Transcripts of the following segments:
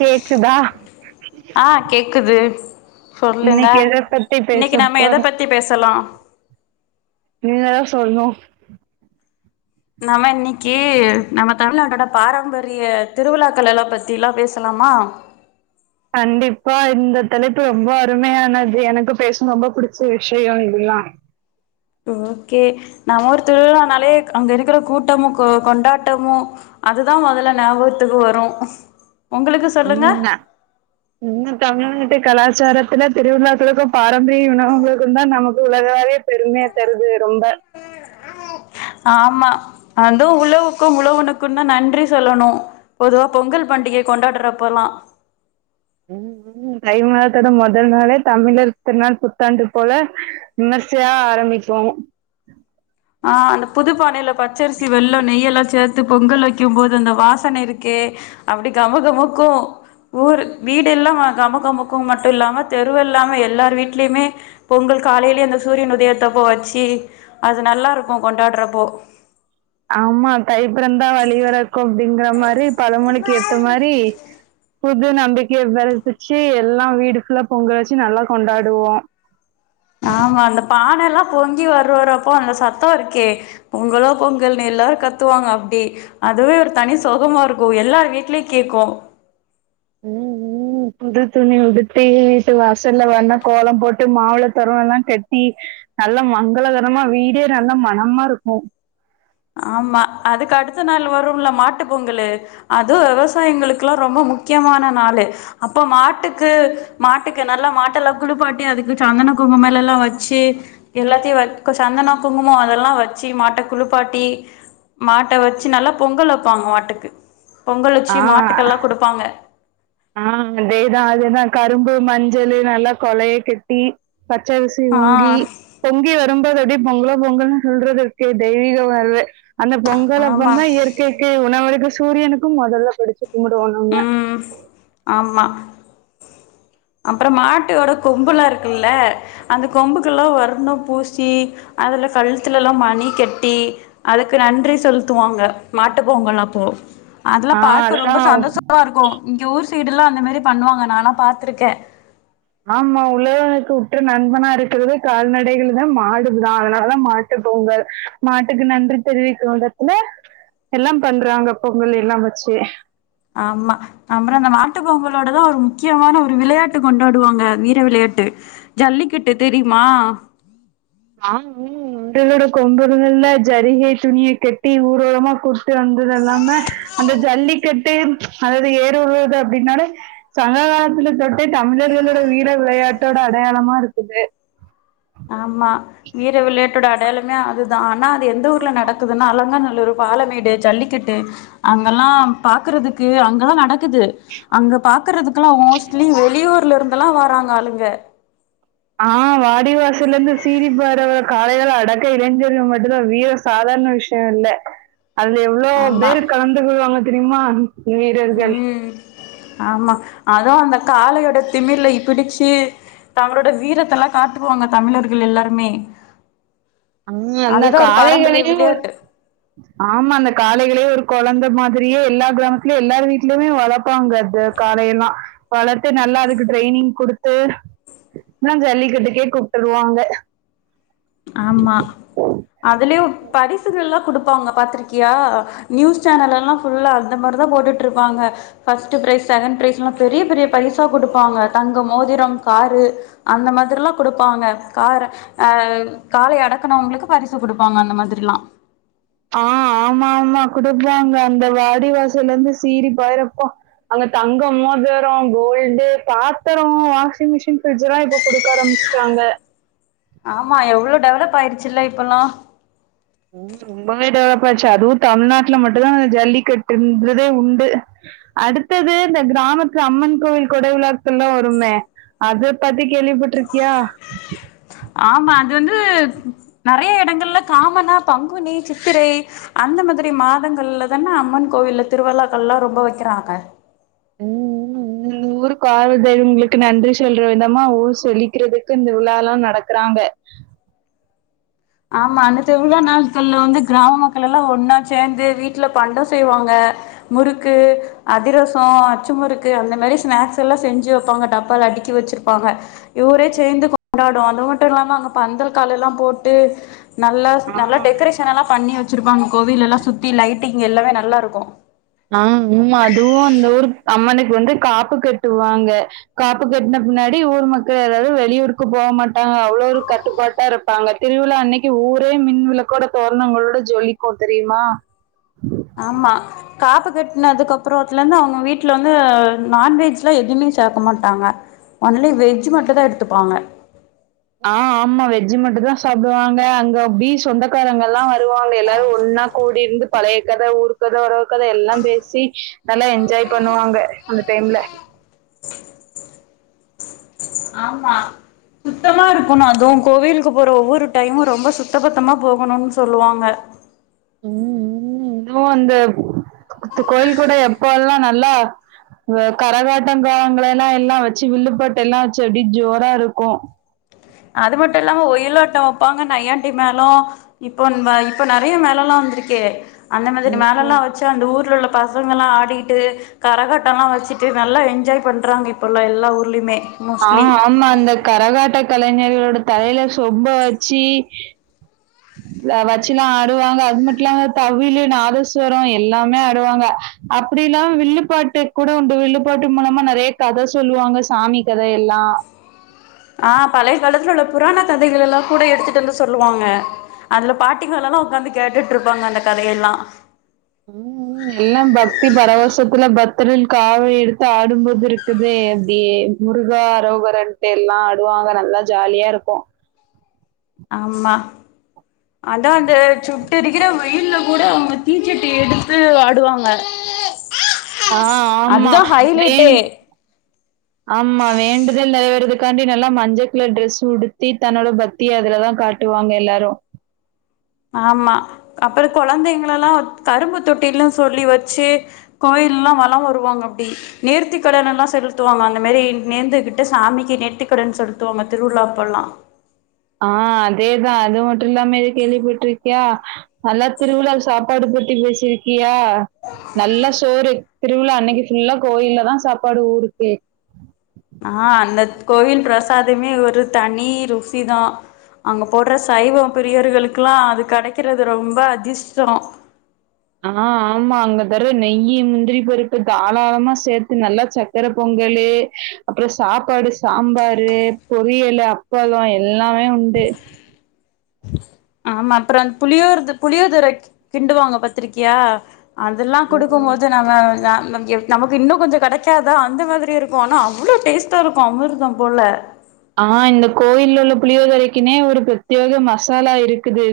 Cake குதா ஆ கேக் குது சொல்லுங்க இன்னைக்கு எத பத்தி பேச இன்னிக்கி நம்ம எத போறோம் பத்தி பேசலா நீங்க தா சொல்ணோ நம்ம இன்னிக்கி நம்ம தமிழ்நாட்டோட பாரம்பரிய திருவிழாக்கள் எல்லா பத்திலா பேசலாம கண்டிப்பா இந்த தலைப்பு ரொம்ப அருமையானது எனக்கு பேச ரொம்ப புடிச்ச விஷயோ இதல்லா ஓகே நம்மூரு திருவிழானாலே க் அங்க இருக்குற கூட்டமு கொ கொண்டாட்டமு அதுதா மொதல்ல ஞாபகத்துக்கு வரு ஒங்களுக்கு சொல்லுங்க இன்ன தமிழ்நாட்டு கலாச்சாரத்துல திருவிழாக்களுக்கு பாரம்பரிய உணவங்களுக்கு தா நமக்கு உலகலாவிய பெருமையா தருது ரொம்ப ஆமா அது உழவுக்கு உழவனுக்கு தா நன்றி சொல்லுணு பொதுவா பொங்கல் பண்டிக கொண்டாறப்பலா ம் ம் தைமாதத்தோட மொதல் நாளே தமிழர் திருநாள் புத்தாண்டு போல விமர்சையா ஆரம்பிக்கு ஆ அந்த புதுப்பானையில பச்சரிசி வெல்லோ நெய் எல்லா சேத் து பொங்கல் வைக்கும் போது அந்த வாசன இருக்கே அப்டி கமகமுக்கு ஊர் வீடெல்லா கமக்கமுக்கு மட்டு இல்லாம தெருவெல்லாமே எல்லார் வீட்லயுமே பொங்கல் காலையிலயே அந்த சூரியன் உதயத்தப்ப வச்சு அது நல்லாருக்கு கொண்டாட்றப்போ ஆமா தைப்பிறந்தா வழி வழிபிறக்கும் அப்டிங்கற மாரி பழமொழிக்கு ஏத்த மாரி புது நம்பிக்கையை வெதசுச்சு எல்லா வீடு புல்லா பொங்க வச்சு நல்லா கொண்டாடுவோ ஆமா அந்த பானை எல்லா பொங்கி வரவருப்ப அந்த சத்தோ இருக்கே பொங்கலோ பொங்கல்னு எல்லாரு கத்துவாங்க அப்டி அதுவே ஒரு தனி சொகமா இருக்கு எல்லாரு வீட்லயு கேக்கு ம் ம் ம் புது துணி உடுத்தி வீட்டு வாசல்ல வண்ணகோலம் போட்டு மாவெள தோரண எல்லா கட்டி நல்லா மங்களகரமா வீடே நல்லா மனமா இருக்கு ஆமா அதுக்கு அடுத்த நாள் வருல்ல மாட்டு பொங்கலு அது வெவசாயிங்களுக்கு ரொம்ப முக்கியமான நாளு அப்ப மாட்டுக்கு மாட்டுக்கு நல்லா மாட்டெல்லா குளிப்பாட்டிஅதுக்கு சந்தன குங்கும மேலலா வச்சு எல்லாத்தையு வ சந்தனொ குங்குமமா அதெல்லா வச்சு மாட்ட குழு பாட்டி மாட்ட வச்சு நல்லா பொங்கல் வெப்பாங்க மாட்டுக்கு பொங்கல் வச்சி ஆ மாட்டுக்கெல்லா குடுப்பாங்க ஆ அதேதா அதேதா கரும்பு மஞ்சள் நல்லா கொலைய கட்டி பச்சரிசி ஆ பொங்கி பொங்கி வரும்போது அப்டி பொங்கலோ பொங்கல்னு சொல்றது இருக்கே தெய்வீக உணர்வு அந்த பொங்கல் ஆமா அப்பந்தா இயற்கைக்கி உணவருக்கு சூரியனுக்கும் மொதல்ல படிச்சு கும்புடுவோ நம்ம ம் ஆமா அப்ரோ மாட்டோட கொம்புல்லா இருக்குல்ல அந்த கொம்புக்கெல்லா வர்ணம் பூஸ் ச்சி அதுல கழுத்துல எல்லா மணி கட்டி அதுக்கு நன்றி சொலுத்துவாங்க மாட்டுப்பொங்கல்லப்போ அதெல்லா ஆ பாக்க அதா ரொம்ப சந்தோஷோ ரா இருக்கு இங்க ஊர் சைடு எல்லா அந்த மேரி பண்ணுவாங்க நானெல்ல பாத்திருக்கே ஆமா உழேகனுக்கு உட்ற நண்பனா இருக்குறது கால்நடைகள் தா மாடுகுதா அதனாலதா மா ட்டு பொங்கல் மாட்டுக்கு நன்றி தெரிவிக்கு விதத்துல எல்லா பண்றாங்க பொங்கல் எல்லா வச்சு ஆமா அப்பரோ அந்த மாட்டு பொங்கலோட தா ஒரு முக்கியமான ஒரு விளையாட்டு கொண்டாடுவாங்க வீர விளையாட்டு ஜல்லிக்கட்டு தெரிமா ஆம் ம் [unintelligible] கொம்பு இருந்துருந்தா ஜரிகை துணிய கட்டி ஊர்வலமா கூட் ட்டு வந்தது இல்லாம அந்த ஜல்லிக்கட்டு அதாது ஏறுஉழுர்து அப்டின்னாலே சங்க காலத்துல தொட்டே தமிழர்களோட வீர விளையாட்டோட அடையாளமா இருக்குது ஆமா வீர விளையாட்டோட அடையாளமே அதுதா ஆனா அது எந்த ஊர்ல நடக்குது துன்னா அலாங்காநல்லூரு பாலமேடு ஜல்லிக்கட்டு அங்கல்லா பாக்றதுக்கு அங்கதா நடக் க்குது அங்க பாக்றதுக்குல்லா மோஸ்ட்லி வெளியூர்ல இருந்தெல்லா வராங்க ஆளுங்க ஆ வாடிவாசல்லர்ந்து சீரிப்பாய்ற காளைகள அடக்க இளைஞர்கள் மட்டுந்தா வீர சாதாரண விஷய ஷயொல்ல அதுல எவ்ளோ ஆமா பேரு கலந்துக்குவாங்க தெரிமா வீரர்கள் ம் ஆமா அதூ அந்த காளையோட திமிலை பிடிச்சு தங்களோட வீரத்தல்லா காட்டுவாங்க தமிழர்கள் எல்லாருமே ம் எல்லா அதுதா ஒரு பாரம்பரிய காளைகளையு விளையாட்டு ஆமா அந்த காளைகளே ஒரு கொழந்த மாதிரியே எல்லா கிராமத்துலயு எல்லார் வீட்லயுமே வளப்பாங்க அது காளையெல்லா வளத்து நல்லா அதுக்கு ட்ரெய்னிங் குடுத்து அப்ற ஜல்லிகட்டுக்கே கூப்ட்டருவாங்க ஆமா அதுலயு பரிசுகள்ல்லா குடுப் பாங்க பாத்ரிக்கியா நியூஸ் சேனல்ல்லா ஃபுல்லா அந்த மாரி தா போட்டுட்ருப்பாங்க பஃர்ஸ்ட்டு ப்ரைஸ் செகண்ட் ப்ரைஸ் லா பெரிய பெரிய பரிசா குடுப்பாங்க தங்க மோதிரம் காரு அந்த மாதிரல்லா குடுப்பாங்க கார அ காளய அடக்குனவங்களுக்கு பரிசு குடுப்பாங்க அந்த மாதிரிலா ஆ ஆமா ஆமா குடுப்பாங்க அந்த வாடிவாசல்லருந்து சீறி பாயிரப்போ அங்க தங்கம் மோதரோ கோல்டு பாத்தரோ வாஷிங் மிஷின் ஃபரிட்ஜ் லா இப்போ குடுக்க ஆரம்ச்ட்டாங்க ஆமா எவ்ளோ டெவலப் ஆயிடிச்சில்ல இப்பெல்லா ம் ரொம்பவே டெவலப் ஆச்சு அதுவு தமிழ்நாட்டுல மட்டுந்தா ஜல்லிக்கட்டுன்றதே உண்டு அடுத்தது இந்த கிராமத்து அம்மன் கோயில் கொட விழாக்கள்லா வருமே அத பத்தி கேள்விப்பட்ருக்கியா ஆமா அது வந்து நறைய எடங்கள்ல காமனா பங்குனி சித்திரை அந்த மாதிரி மாதங்கள்ல தான அம்மன் கோவில்ல திருவிழாக்கள் எல்லா ரொம்ப வைக்கிறாங்க ம் இந்த ஊர் காவல் தெய்வங்களுக்கு நன்றி சொல்ற விதமா ஊர் சொல்லிக்கிறதுக்கு இந்த விழாலல்லா நடக்றாங்க ஆமா அந்த திரு விழா நாட்கள்ல வந்து கிராம மக்கள்லா ஒன்னா சேந்து வீட்ல பண்டொ செய்வாங்க முறுக்கு அதிரசொ அச்சு முறுக்கு அந்த மாரி ஸ்நாக்ஸ்ஸல்லா செஞ்சு வைப்பாங்க டப்பால அடுக்கி வச்சிருப்பாங்க ஊரே சேந்து கொண்டாடு அது மட்டு இல்லாம அங்க பந்தல் காலெல்லா போட்டு ட்டு நல்லா ஆ நல்லா டெக்கரேஷ் ன நல்லா பன்னி வச்சிருப்பாங்க கோவிலல்லா சுத்தி லைட்டிங் எல்லாமே நல்லா இருக்கூ ஆ உ அதுவு அந்த ஊரு அம்மனுக்கு வந்து காப்பு கெட்டுவாங்க காப்பு கட்ன பின்னாடி ஊர் மக்கள் ஏதாது வெளியூருக்கு போ மாட்டாங்க அவ்ளோ ஒரு கட்டுப்பாட்டா இருப் ப்பாங்க திருவிழா அன்னக்கி ஊரே மின் விளக்கோட தோரணங்களோட ஜொலிக்கூ தெரியுமா ஆமா காப்பு கட்னதுக்கு அப்றத்துல இருந்து அவுங்க வீட்ல வந்து நான்வெஜ்ல்லா எதுமே சேக்க மாட்டாங்க ஒன்லி வெஜ் மட்டுந்தா எடுத்துப்பாங்க ஆ ஆமா வெஜ் மட்டுந் தா சாப்டுவாங்க அங்க அப்டி சொந்தக்காரங்கள்லா வருவாங்க எல்லாரு ஒன்னா கூடிருந்து பழைய கத ஊர் கத ஒறவு கத எல்லாம் பேசி நல்லா என்ஜாய் பன்னுவாங்க அந்த டைம்ல ஆமா சுத்தமா இருக்கணு அதுவு கோவிலுக்கு போற ஒவ்வொரு டைமு ரொம்ப சுத்த பத்தமா போகணுனு சொல்லுவாங்க ம் ம் வு இந்து கோயில்கோட எப்ப எல்லா நல்லா கரகாட்டம் காலங்கள எல்லா எல்லா வச்சு வில்லுப்பட்டு எல்லா வச்சு அப்டி ஜோரா இருக்கு அது மட்டு இல்லாம ஒயில்ஓட்டோ வெப்பாங்க நையாண்டி மேலோ இப்போ இப்ப நிறைய மேல எல்லா வந்திருக்கு அந்த மாதிரி ம், மேல எல்லா ம். ச்ச அந்த ஊரில உள்ள பசங்களா ஆடிகிட்டு கரகாட்டோ எல்லா வச்சுட்டு நல்லா என்ஜாய் பண்றாங்க இப்பல்லா எல்லா ஊர்லேயுமே ஆ ஆமா அந்த கரகாட்ட கலைஞர்களோட தலையில சொப்ப வச்சி அத வச்சு எலா ஆடுவாங்க அது இல்லாம தவிழு நாதஸ்சுவரோ எல்லாமே ஆடுவாங்க அப்டி இல்லாம வில்லுபாட்டு கூட உண்டு வில்லுப்பாட்டு மூலமா நிறைய கத சொல்லுவாங்க சாமி கத எல்லா ஆ பழைய காலத்தில உள்ள புராண கதைகள் எல்லா கூட எடுத்துக்ட்டு வந்து சொல்லுவாங்க அதுல பாட்டிக லலா உக்காந்து கேட்டுட்டு இருப்பாங்க அந்த கதயெல்லா ம் எல்லா பக்தி பரவஷத்துல பத்திரில் காவை எடுத்து ஆடும்போது இருக் இருக்குது அப்டி முருகா அரோகரன்ட்டு எல்லா ஆடுவாங்க நல்லா ஜாலியா இருக்கு ஆமா அதாது சும் இங்கருக்கிற வெயில்ல கூட அவ்ங்க தீச்சட்டி எடுத்து ஆடுவாங்க ஆ ஆமா. அதுதா ஹைலைட்டே வேண் ஆமா வேண்டுதல் நிறைவேறதுக்காண்டி நல்லா மஞ்சக்குல டிரெஸ் உடுத்தி தன்னோட ப பத்தி அதுலதா காட்டுவாங்க எல்லாரு ஆமா அப்புறோ குழந்தைங்கள எல்லா கரும்பு தொட்டிலு சொல்லி வச்சு கோயில் ல்லா வளோ வருவாங்க அப்டி நேர்த்திக்கடன் எல்லா செலுத்துவாங்க அந்த மேரி நேர்ந்துகிட்டு சாமிக்கு நேர்த்திக்கடன் செலுத்துவாங்க திருவிழாப்ப எல்லா ஆ அதேதா அது மட்டு இல்லாமே இது கேள்விப்பட்ருக்கியா நல்லா திருவிழா சாப்பாடு போட்டி பேசிருக்கியா நல்லா சோறு திருவிழா அன்னைக்கி ஃபுல்லா கோயில்ல தா சாப்பாடு ஊருக்கே ஆ அந்த கோவில் பிரசாதமே ஒரு தனி ருசி தா அங்க போடுற சைவோ பிரியவர்களுக்கெலா அது கெடைக்கிறது ரொம்ப அதிர்ஷ்டோ ஆ ஆமா அங்க தரு நெய்யி முந்திரி பருப்பு தாளமா சேத்து நல்லா ச்ச சக்கர பொங்கல்லு அப்புறோ சாப்பாடு சாம்பாரு பொரியலு அ அப்பலோ எல்லாமே உண்டு ஆமா அப்புறோ அ புளியோர்து புளியோ தரைக் கிண்டுவாங்க பாத்திரிக்கியா அதெல்லா ம் கொடுக்கும் போது நம்ம நம் எப் நமக்கு இன்னு கொஞ்சோ கெடைக்காதா அந்த மாதிரி இருக்கு ஆனா அவ்வளோ டேஸ்ட்டா இருக்கு அமிர்தம் போல ஆ இந்த கோயில்லுல்ல புளியோத ரைக்குனே ஒரு பிரத்யோக மசாலா இருக்குது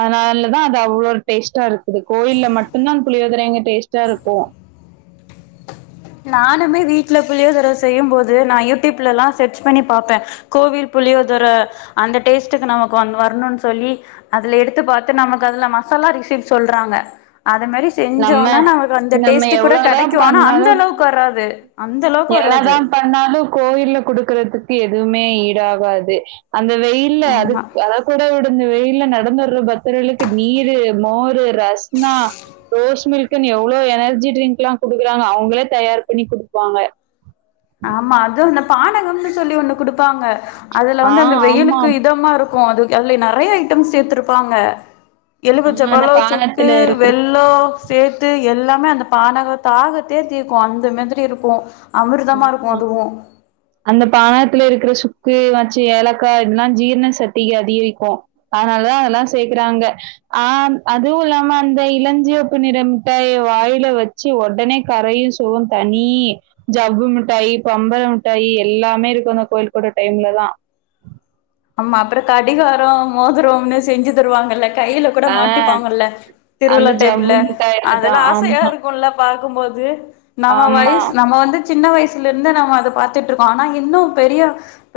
அதனாலதா அது அவ்ளோ ஒரு டேஸ்ட்டா இருக்கு கோயில மட்டுதா புளியோதிரெங்க டேஸ்ட்டா இருக்கு நானுமே வீட்ல புளியோதர செய்யும் போது நா யூடியூப்லல்லா செர்ச் பண்ணி பாப்பே கோவில் புளியோதுர அந்த டேஸ்ட்டுக்கு நமக்கு வ வரணுன் சொல்லி அதுல எடுத்து பாத்து நமக்கு அதுல மசாலா ரிசீப் சொல்றாங்க அத மேரி நம்ம செஞ்சோனா நமக்கு அந்த நம்ம டேஸ்ட்டு கூட எவ்ளோதான் கிடைக்கு ஆனா அந்த பண்ணாலும் அளவ்க்கு வராது அந்த அளவ்க்கு வராது ந்தாலு கோயில குடுக்கறதுக்கு எதுவுமே ஈடாகாது அந்த வெயில் இல்ல ஆமா அதுக் அதாத் குடு விடு இந்த வெயில நடந்து வர்ற பத்தர்களுக்கு நீரு மோரு ரஸ்னா ரோஸ் மில்குன்னு எவ்ளோ எனர்ஜி ட்ரிங்க்ல்லா குடுக்குறாங்க அவ்ங்களே தயார் பண்ணி குடுப்பாங்க ஆமா அது அந்த பானகம்னு சொல்லி ஒண்ணு குடுப்பாங்க அதுல ஆ வந்து அந்த ஆமா. வெயிலுக்கு இதமா இருக்கு அது அதுல நிறைய ஐட்டம்ஸ் சேத்திருப்பாங்க ஆ எலுமிச்ச அந்த பலோ சுக்கு பானத்துல இருக்கிற வெள் லோ சேத்து எல்லாமே அந்த பானகோ தாகத்தே தீகு அந்த மாதிரி இருக்கு அவரு உம் அந்த பானகத்துல இருக்கிற சுக்கு வச்சு ஏலக்காய் இதெல்லா ஜீரண சக்திக அதிகரிக்கு அதனாலதா அதெலா சேக்குறாங்க அ அதுவு இல்லாம அந்த இளஞ்சிவப்பு நிறமிட்டாய வாயில வச் ச்சு ஒடனே கரையு சுகம் தனி ஜவ்வு மிட்டாயி பம்பர மிட்டாயி எல்லாமே இருக்கு அந்த கோயில் குட டைம்ல தா ஆமா அப்பற கடிகாரோ மோதுரோம்னு செஞ்சி தருவாங்கல்ல கைல கூட ஆ மாட்டிப்பாங்கல்ல அந்த திருவிழா ஜவ்வு டைம்ல மிட்டாய் அதுதா அதெலா ஆசையா ஆமா இருகுல்ல பாக்கும்போது நம்ம ஆமா வயச் நம்ம வந்து சின்ன வயசுல இருந்து நம்ம அத பாத்துட்ருக்கோ ஆனா இன்னு பெரிய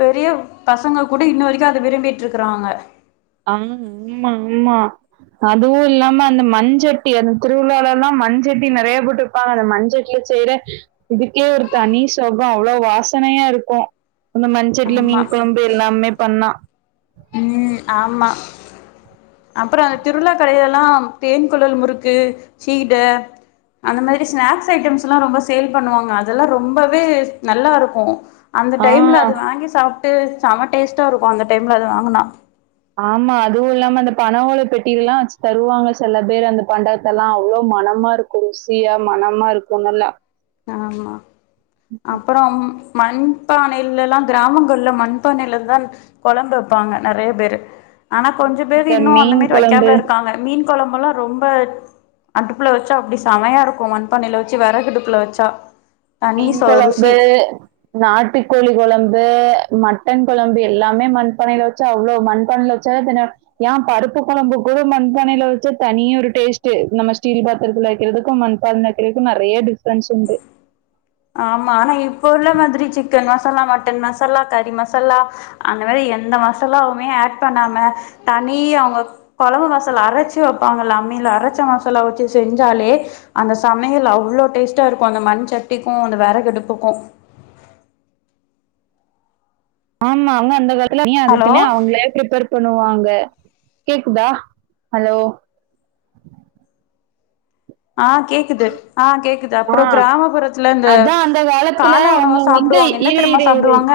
பெரிய பசங்க கூட இன்ன வரைக்கு அத விரும்பிட்ருக்குறாங்க ஆஹ் ம்மாம்மா அதுவு இல்லாம அந்த மண்சட்டி அந்த திருவிழாலலா மண்சட்டி நெறைய போட்டு ப்பாங்க அந்த மண்சட்டில செய்ற இதுக்கே ஒரு தனி சொகோ அவ்ளோ வாசனையா இருக்கு அந்த மண்சட்டில ஆமா மீன் கொழம்பு எல்லாமே பண்ணா ம் ஆமா அப்பற அந் திருவிழா கடையெல்லா தேன் குழல் முறுக்கு சீட அந்தமேதிரி ஸ்நாக்ஸ் ஐட்டம்ஸ்லா ரொம்ப சேல் பண்ணுவாங்க அதெல்லா ரொம்பவே நல்லாருக்கு அந்த ஆ டைம்ல அது வாங்கி சாப்ட்டு செம டேஸ்ட்டா இருக்கு அந்த டைம்ல அது வாங்கனா ஆமா அதுவு இல்லாம அந்த பணவோள பெட்டில்லா வச்சு தருவாங்க செல பேர் அந்த பண்டத்தலா அவ்ளோ மணமாருக் கு ருசியா மணமா இருக்கு நல்லா ஆமா அப்பறம் மண்பானையிலலா கிராமங்கள்ல மண்பானையில தா கொழம்பு வெப்பாங்க நெறைய பேரு ஆனா கொஞ்ச பேரு இந்த இன்னு மீன் அந்தமேரி கொழம்பு வெக்காமலு இருக்காங்க மீன் கொழம்பெலா ரொம்ப அடுப்புல வச்சா அப்டி சமையா இருக்கு மண்பானையில வச்சு வெறகடுப்புல வச் ச்சா மீன் கொழம்பு நாட்டுக்கோழி கொழம்பு மட்டன் கொழம்பு எல்லாமே மண்பானைல வச்சா அவ்ளோ மண்பானைல ச தின யா பருப்பு கொழம்பு கூட மண்பானைல வெச்சா தனி ஒரு டேஸ்டு நம்ம ஸ்டீல் பாத்திரத்துல வெக்கிறதுக்கு மண் பானைல வெக்கிறதுக்கு நெறைய டிஃப்ரென்ஸ் உண்டு ஆமா ஆனா இப்ப உள்ள மாதிரி சிக்கன் மசாலா மட்டன் மசாலா கறி மசாலா அந்தமேரி எந்த மசாலாவுமே ஆட் பண்ணாம தனி அவுங்க கொழம்பு மசாலா அரைச்சு வெப்பாங்கல அம்மில அரைச்ச மசாலா வச்சு செஞ்சாலே அந்த சமையல் அவ்ளோ டேஸ்டா இருக்கு அந்த மண் சட்டிக்கு அந்த விறகடுப்புக்கு ஆமா அவுங்க அந்த காலத்துல ஹலோ அதுக்குனே அவுங்களே பிரப்பேர் சொல்லுவாங்க கேக்குதா ஹலோ ஆ கேக்குது ஆ கேக்குது ஆ அப்பற கிராமப்புறத்துல இந்த அதான் அந்த காலத்துல கால உணவ அவங்க வந்து சாப்டுவாங்க என்ன இரு தெரியும்மா இரு இரு. சாப்டுவாங்க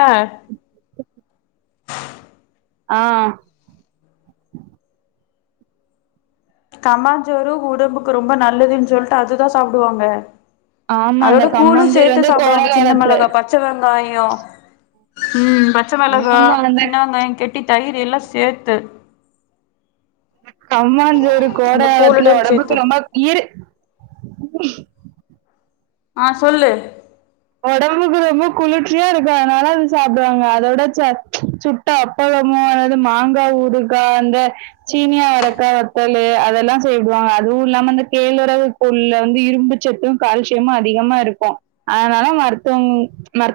ஆ கம்மா சோறு ஒடம்புக்கு ரொம்ப நல்லதுன் சொல்ட்டு அதுதா சாப்டுவாங்க ஆமா அந்த அதோட கூழு கம்மஞ்சோறு சேத்து வந்து கோட சாப்டுவாங்க‌ சின்ன காலத்துல மிளகா பச் பச்ச வெங்காயோ ம் பச்ச மெளகா ஆமா அந்த சின்ன வெங்காய கெட் ட்டி தயிரு எல்லா சேத்து கம்மாஞ்சோறு கோட அந்த காலத்துல கூழுடன் சேத்து ஒடம்புக்கு ரொம்ப ஈறு ஆ சொல்லு ஒடம்புக்கு ரொம்போ குளிர்ச்சியா இருக்கு அதனால அத சாப்புடுவாங்க அதோட‌ சட் சுட் ட்ட அப்பளமோ அதாவது மாங்கா ஊருக்கா அந்த சீனியவரக்கா வத்தலு அதெல்லா சேக்குவாங்க அதுவு இல்லாம இந்த கேழ்வரகு கூழ்ல வந்து இரும்பு சத்து கால்சியமு அதிகமா இருக்கு அதனால மருத்துவம் மர்